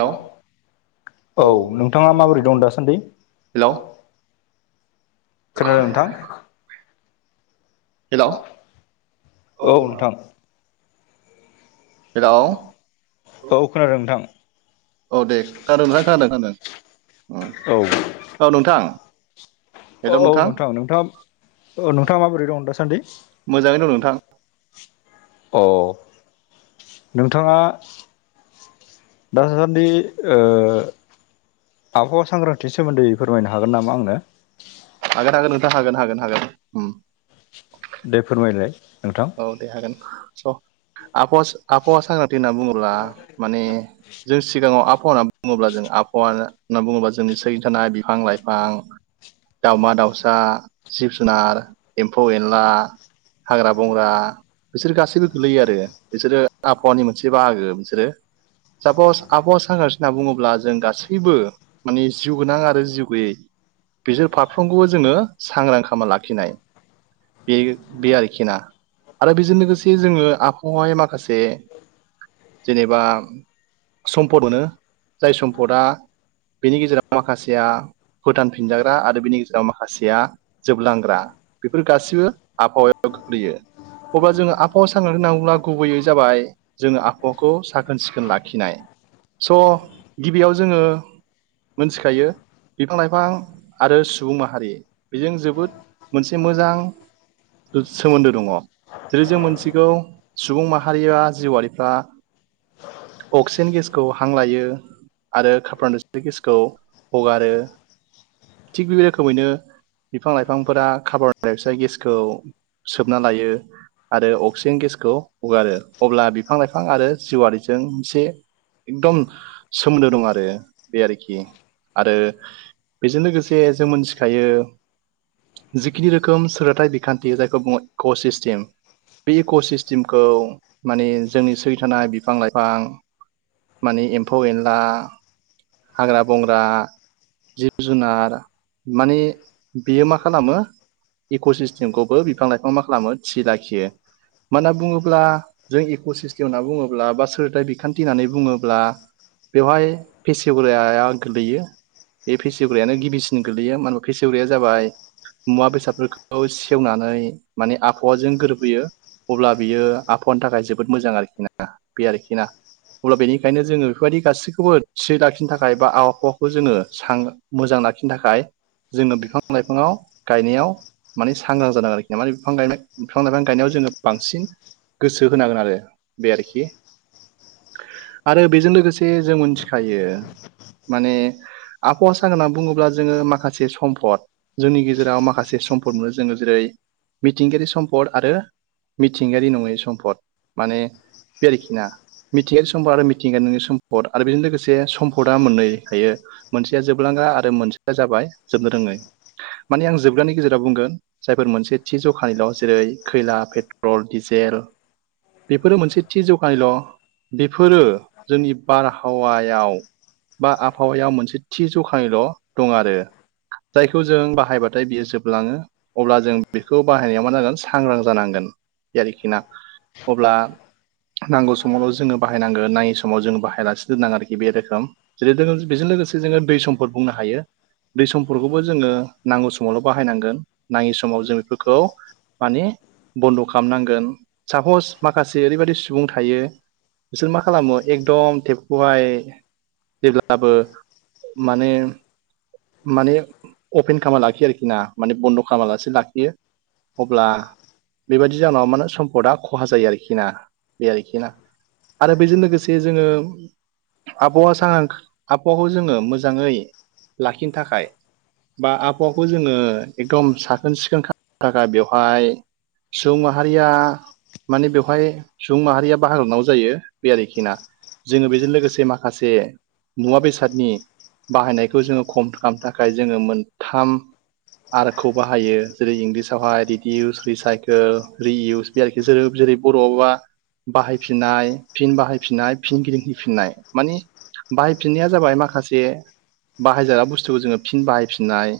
Hello औ नोंथाङा माबोरै दं दासान्दि हेलौ खोनादों नोंथां हेलौ औ नोंथां हेलौ औ खोनादों नोंथां औ दे खानादों नोंथां खानादों खानादों औ औ नोंथां औ औ नोंथां नोंथाङा नोंथाङा माबोरै दं दासान्दि मोजाङैनो दं नोंथां अ नोंथाङा दासासान्दि ओ आबहावा सांग्रांथिनि सोमोन्दै फोरमायनो हागोन नामा आंनो हागोन हागोन नोंथां हागोन हागोन हागोन उम दे फोरमायलाय नोंथां औ दे हागोन स आबहावा आबहावा सांग्रांथि होनना बुङोब्ला माने जों सिगाङाव आबहाव होनना बुङोब्ला जों आबहावा होनना बुङोब्ला जोंनि सोरगिदिं थानाय बिफां लाइफां दाउमा दाउसा जिब जुनार एम्फौ एनला हाग्रा बंग्रा बिसोर गासैबो गोलैयो आरो बिसोरो आबहावानि मोनसे बाहागो बिसोरो सापस आबहावा सांग्रांथि होनना बुङोब्ला जों गासैबो माने जिउ गोनां आरो जिउ गैयै बिसोर फारफ्रोमखौबो जोङो सांग्रां खालामा लाखिनाय बे बे आरोखिना आरो बेजों लोगोसे जोङो आखावहाय माखासे जेनेबा सम्पद मोनो जाय सम्पदआ बेनि गेजेराव माखासेया फुटानफिनजाग्रा आरो बिनि गेजेराव माखासेया जोबलांग्रा बेफोर गासिबो आबहावायाव गोख्लैयो। अब्ला जोङो आहाव सांग्रां होननांगौब्ला गुबैयै जाबाय जोङो आखहाखौ साखोन सिखोन लाखिनाय स' गिबियाव जोङो मोनथि खायो। बिफां लाइफां आरो सुबुं माहारि बेजों जोबोद मोनसे मोजां सोमोन्दो दङ। जेरै जों मिथिगौ सुबुं माहारिया जिउआारिफ्रा अक्सिजेन गेसखौ हां लायो। आरो खाफान दुस्रि गेसखौ हगारो थिग बे रोखोमैनो बिफां लाइफांफोरा खाबरनिफ्राय फिसाय गेसखौ सोबना लायो। आरो अक्सिजेन गेसखौ हगारो अब्ला बिफां लाइफां आरो जिवारिजों मोनसे एकदम सोमोन्दो दं आरो बे आरोखि आरो बेजों लोगोसे जों मोनथिखायो। जिखिनि रोखोम सोरोथायाइ बिखान्थि जायखौ बुङो इक' सिस्टेम बे इक' सिस्टेमखौ माने जोंनि सै थानाय बिफां लाइफां माने एम्फौ एनला हाग्रा बंग्रा जिब जुनार माने बेयो मा खालामो इक' सिस्टेमखौबो बिफां लाइफां मा खालामो थि लाखियो। मानोना बुङोब्ला जों इक' सिस्टेम होनना बुङोब्ला बा सोरथाइ बिखान्थि होननानै बुङोब्ला बेवहाय फेसिवोराया आं गोलैयो। बे फेसिवग्रियानो गिबिसिन गोल्लैयो मानो होनबा फेसिवग्राया जाबाय मुवा बेसादफोरखौ सेवनानै माने आफ आबहाजों गोरबोैयो अब्ला बियो आबहानि थाखाय जोबोद मोजां आरोखि ना बे आरोखि ना अब्ला बेनिखायनो जोङो बेफोरबायदि गासैखौबो थि लाखिनो थाखाय बा आबहावाखौ जोङो स मोजां लाखिनो थाखाय जोङो बिफां लाइफाङाव गायनायाव माने सांग्रां जादों आरोखि ना माने बिफां गायनाय बिफां लाइफां गायनायाव जोङो बांसिन गोसो होनांगोन आरो बे आरोखि आरो बेजों लोगोसे जों मिथिखायो माने आबहावासा होनना बुङोब्ला जोङो माखासे सम्फद जोंनि गेजेराव माखासे सम्पद मोनो जोङो जेरै मिथिंगायारि सम्पद आरो मिथिंगायारि नङै सम्फद माने बे आरोखिना मिथिंगायानि सम्पद आरो मिथिंगानिोंनि सम्फद आरो बेजों लोगोसे सम्पदा मोनै हायो। मोनसेया जोबलांग्रा आरो मोनसेया जाबाय जोबनो रोङै। माने आं जोबगानि गेजेराव बुंगोन जायफोर मोनसे थि जखानिल' जेरै खैला पेट्रल डिजेल बेफोरो मोनसे थि जखानिल' बेफोरो जोंनि बारहावायाव बा आबहावायाव मोनसे थि जखायल' दं आरो। जायखौ जों बाहायबाथाय बियो जोबलाङो अब्ला जों बेखौ बाहायनाया मा जागोन सांग्रां जानांगोन ज आरोखिना अब्ला नांगौ समावल' जोङो बाहायनांगो नायै समाव जोङो बाहायालासेनो दोननांगो आरोखि बे रोखोम जेरै बेजों लोगोसे जोङो दै समफोर बुंनो हायो। दै समफोरखौबो जोङो नांगौ समावल' बाहायनांगोन नाङि समाव जों बेफोरखौ माने बन्द' खालामनांगोन सापस माखासे ओरैबायाददि सुबुं थायो। बिसोर मा खालामो एकदम टेबखौहाय जेब्लाबो माने माने अपेन खालामना लाखियो आरोखि ना माने बन्द' खालामालासे लाखियो। अब्ला बेबायाददि जउनाव माने सम्पदआ खहा जायो आरोखि ना बे आरोखि ना आरो बेजों लोगोसे जोङो आबहावा सां आबहावाखौ जोङो मोजाङै लाखिनो थाखाय बा आबहावाखौ जोङो एकदम साखोन सिखोन खालामनो थाखाय बेवहाय सुबुं माहारिया माने बेवहाय सुबुं माहारिया भारतनाव जायो बे आरोखिना जोङो बेजों लोगोसे माखासे मुवा बेसादनि बाहायनायखौ जोङो खम खालामनो थाखाय जोङो मोनथाम आर खौ बाहायो जेरै इंलिसावहाय रिउस रिसाइकोल रिइउस आरोखि जोङो जेरै बर'आवबा बाहायफिननाय फिन बाहायफिननाय फिन गिदिंहैफिननाय माने बाहायफिननाया जाबाय माखासे हायजागा बुस्थुखौ जोङो फिन बाहायफिननाय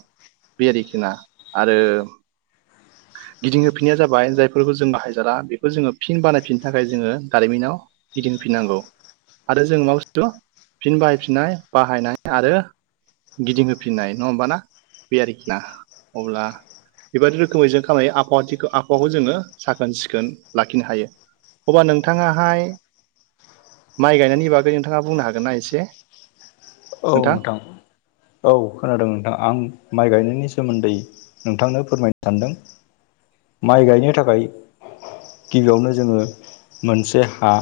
बे आरोखि ना आरो [inaudible] गिदिंहोफिननाया जाबाय जायफोरखौ जों बाहायजारा बेखौ जोङो फिन बानायफिननो थाखाय जोङो दारिमिनाव गिदिंफिननांगौ आरो जों मा बुस्थु फिन बाहायफिननाय बाहायनाय आरो गिदिंहोफिननाय नङा होमबा ना बे आरोखि ना अब्ला बेबायदि रोखोमै जों आहावाथिखौ आबहावाखौ जोङो साखोन सिखोन लाखिनो हायो। अब्ला नोंथाङाहाय माइ गायनायनि बागै नोंथाङा बुंनो हागोना एसे औ नोंथां औ खोनादों नोंथां आं माइ गायनायनि सोमोन्दै नोंथांनो फोरमायनो सानदों माइ गायनो थाखाय गिबियावनो जोङो मोनसे हा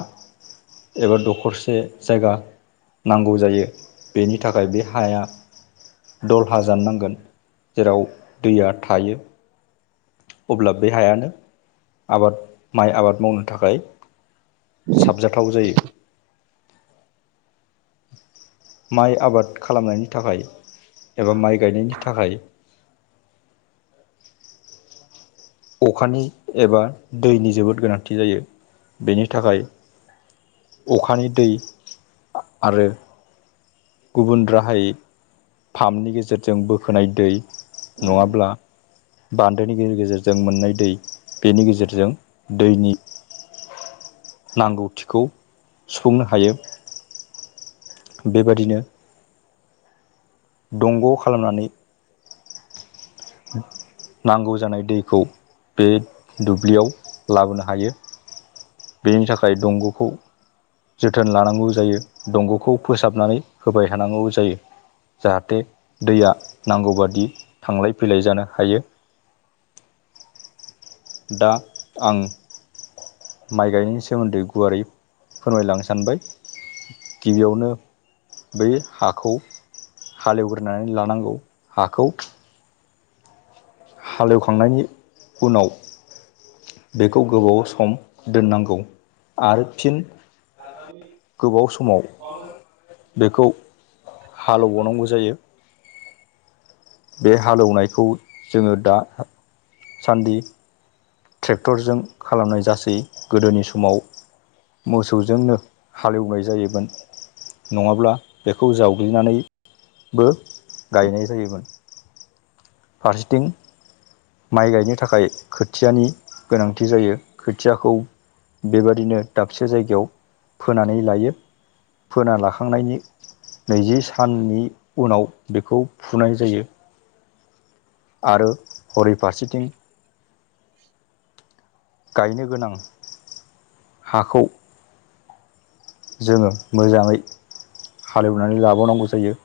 एबा दखरसे जायगा नांगौ जायो। बेनि थाखाय बे हाया दलहा जान नांगोन जेराव दैया थायो अब्ला बै हायानो आबाद माइ आबाद मावनो थाखाय साबजाथाव जायो। माइ आबाद खालामनायनि थाखाय एबा माइ गायनायनि थाखाय अखानि एबा दैनि जोबोद गोनांथि जायो बेनि थाखाय अखानि दै आरो गुबुन राहायै पाम्पनि गेजेरजों बोखोनाय दै नङाब्ला बान्दोनि गेजेर गेजेरजों मोननाय दै बेनि गेजेरजों दैनि नांगौथिखौ सुफुंनो हायो। बेबादिनो दंग' खालामनानै नांगौ जानाय दैखौ बे दुब्लियाव लाबोनो हायो बेनि थाखाय दंग'खौ जोथोन लानांगौ जायो दंग'खौ फोसाबनानै होबाय थानांगौ जायो। जाहाथे दैया नांगौबादि थांलाय फैलाय जानो हायो। दा आं माइ गायनायनि सोमोन्दै गुवारै फोरमायलांनो सानबाय गिबियावनो बै हाखौ हालेवग्रोनानै लानांगौ हाखौ हाल एवखांनायनि उनाव बेखौ गोबाव सम दोननांगौ आरो फिन गोबाव समाव बेखौ हाल एवबावनांगौ जायो। बे हाल एवनायखौ जोङो दा सान्दि ट्रेक्टरजों खालामनाय जासै गोदोनि समाव मोसौजोंनो हालेवनाय जायोमोन नङाब्ला बेखौ जावग्लिनानै बो गायनाय जायोमोन फारसेथिं माइ गायनो थाखाय खोथियानि गोनांथि जायो खोथियाखौ बेबादिनो दाबसे जायगायाव फोनानै लायो फोना लाखांनायनि नैजि साननि उनाव बेखौ फुनाय जायो। आरो हरै फारसेथिं [inaudible] गायनो गोनां हाखौ जोङो मोजाङै हाल एवनानै लाबावनांगौ जायो।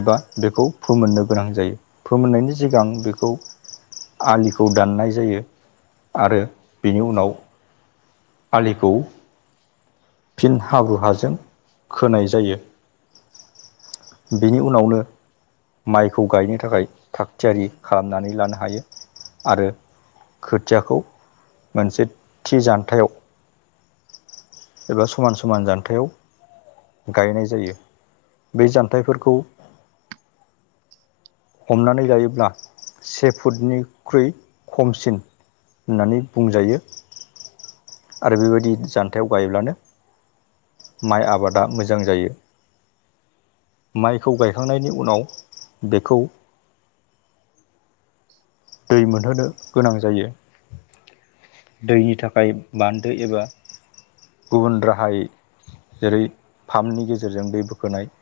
एबा बेखौ फोमोननो गोनां जायो फोमोननायनि सिगां बेखौ आलिखौ दाननाय जायो आरो बेनि उनाव आलिखौ फिन हाब्रु हाजों खोनाय जायो। बेनि उनावनो माइखौ गायनो थाखाय थाग थियारि खालामनानै लानो हायो आरो खोथियाखौ मोनसे थि जान्थायाव एबा समान समान जान्थायाइाव गायनाय जायो ब जान्थायाइफोरखौ हमनानै लायोब्ला से फुटनिख्रुइ खमसिन होननानै बुंजायो। आरो बेबायदि जान्थायाव गायोब्लानो माइ आबादा मोजां जायो। माइखौ गायखांनायनि उनाव बेखौ [inaudible] दै मोनहोनो गोनां जायो। दैनि थाखाय बान्दो एबा गुबुन राहाय जेरै फाम्पनि गेजेरजों दै बोखोनाय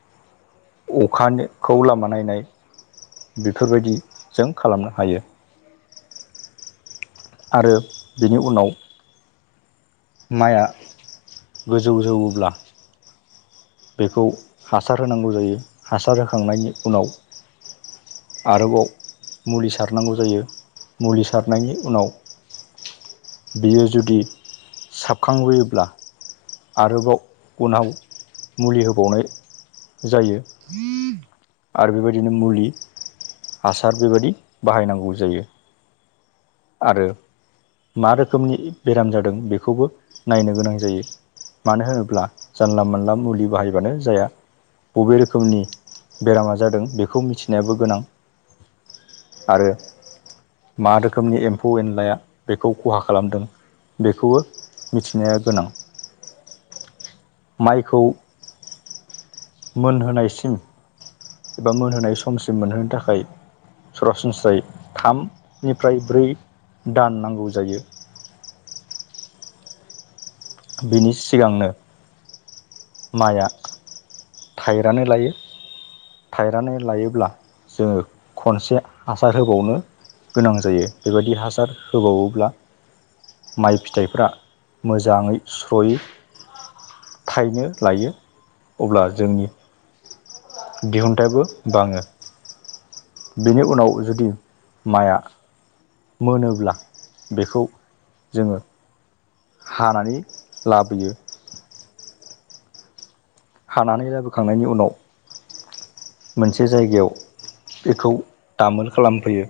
अखाखौ लामा नायनाय बेफोरबायदि जों खालामनो हायो। आरो बेनि उनाव माइआ गोजौ जौवोब्ला बेखौ हासार होनांगौ जायो हासार होखांनायनि उनाव आरोबाव मुलि सारनांगौ जायो मुलि सारनायनि उनाव बियो जुदि साबखांबोयोब्ला आरोबाव उनाव मुलि होबावनाय जायो। आरो बेबायदिनो मुलि हासार बेबायदि बाहायनांगौ जायो। आरो मा रोखोमनि बेराम जादों बेखौबो नायनो गोनां जायो। मानो होनोब्ला जानला मोनानला मुलि बाहायबानो जाया। बबे रोखोमनि बेरामा जादों बेखौ मिथिनायाबो गोनां। आरो मा रोखोमनि एम्फौ एनलाया बेखौ खहा खालामदों बेखौबो मिथिनाया गोनां। माइखौ मोनहोनायसिम एबा मोनहोनाय समसिम मोनहोनो थाखाय सरासनस्रायै थामनिफ्राय ब्रै दान नांगौ जायो। बिनि सिगांनो माइआ थाइरानो लायो। थायनानै लायोब्ला जोङो खनसे हासार होबावनो गोनां जायो बेबायदि हासार होबावोब्ला माइ फिथाइफ्रा मोजाङै स्र'यो थाइनो लायो अब्ला जोंनि दिहुनथायाबो बाङो बेनि उनाव जुदि माइआ मोनोब्ला बेखौ जोङो हानानै लाबोयो। हानानै लाबोखांनायनि उनाव मोनसे जायगायाव बेखौ दामोल खालामफैयो।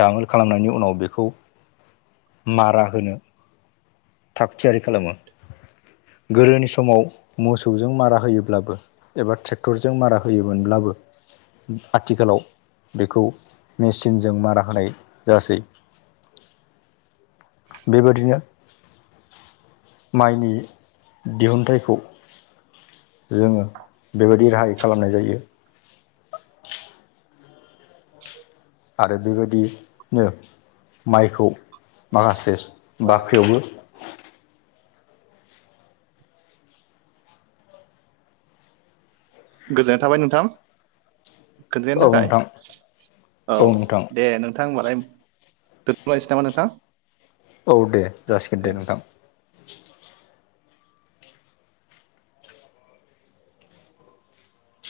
दामोल खालामनायनि उनाव बेखौ मारा होनो। थाग थियारि खालामो गोदोनि समाव मोसौजों मारा होयोब्लाबो एबा ट्रेक्टरजों मारा होयोमोनब्लाबो आथिखालाव बेखौ मेचिनजों मारा होनाय जासै बेबायदिनो माइनि दिहुनथाइखौ जोङो बेबायदि राहाय खालामनाय जायो। [inaudible] आरो बेबायदिनो माइखौ माखासे बाख्रियावबो गोजोन्नाय थाबाय नोंथां खोनथायानो औ थाखाय नोंथां औ दे नोंथां होनबालाय दोनथ' लायनोसै नामा नोंथां? औ दे जासिगोन दे नोंथां।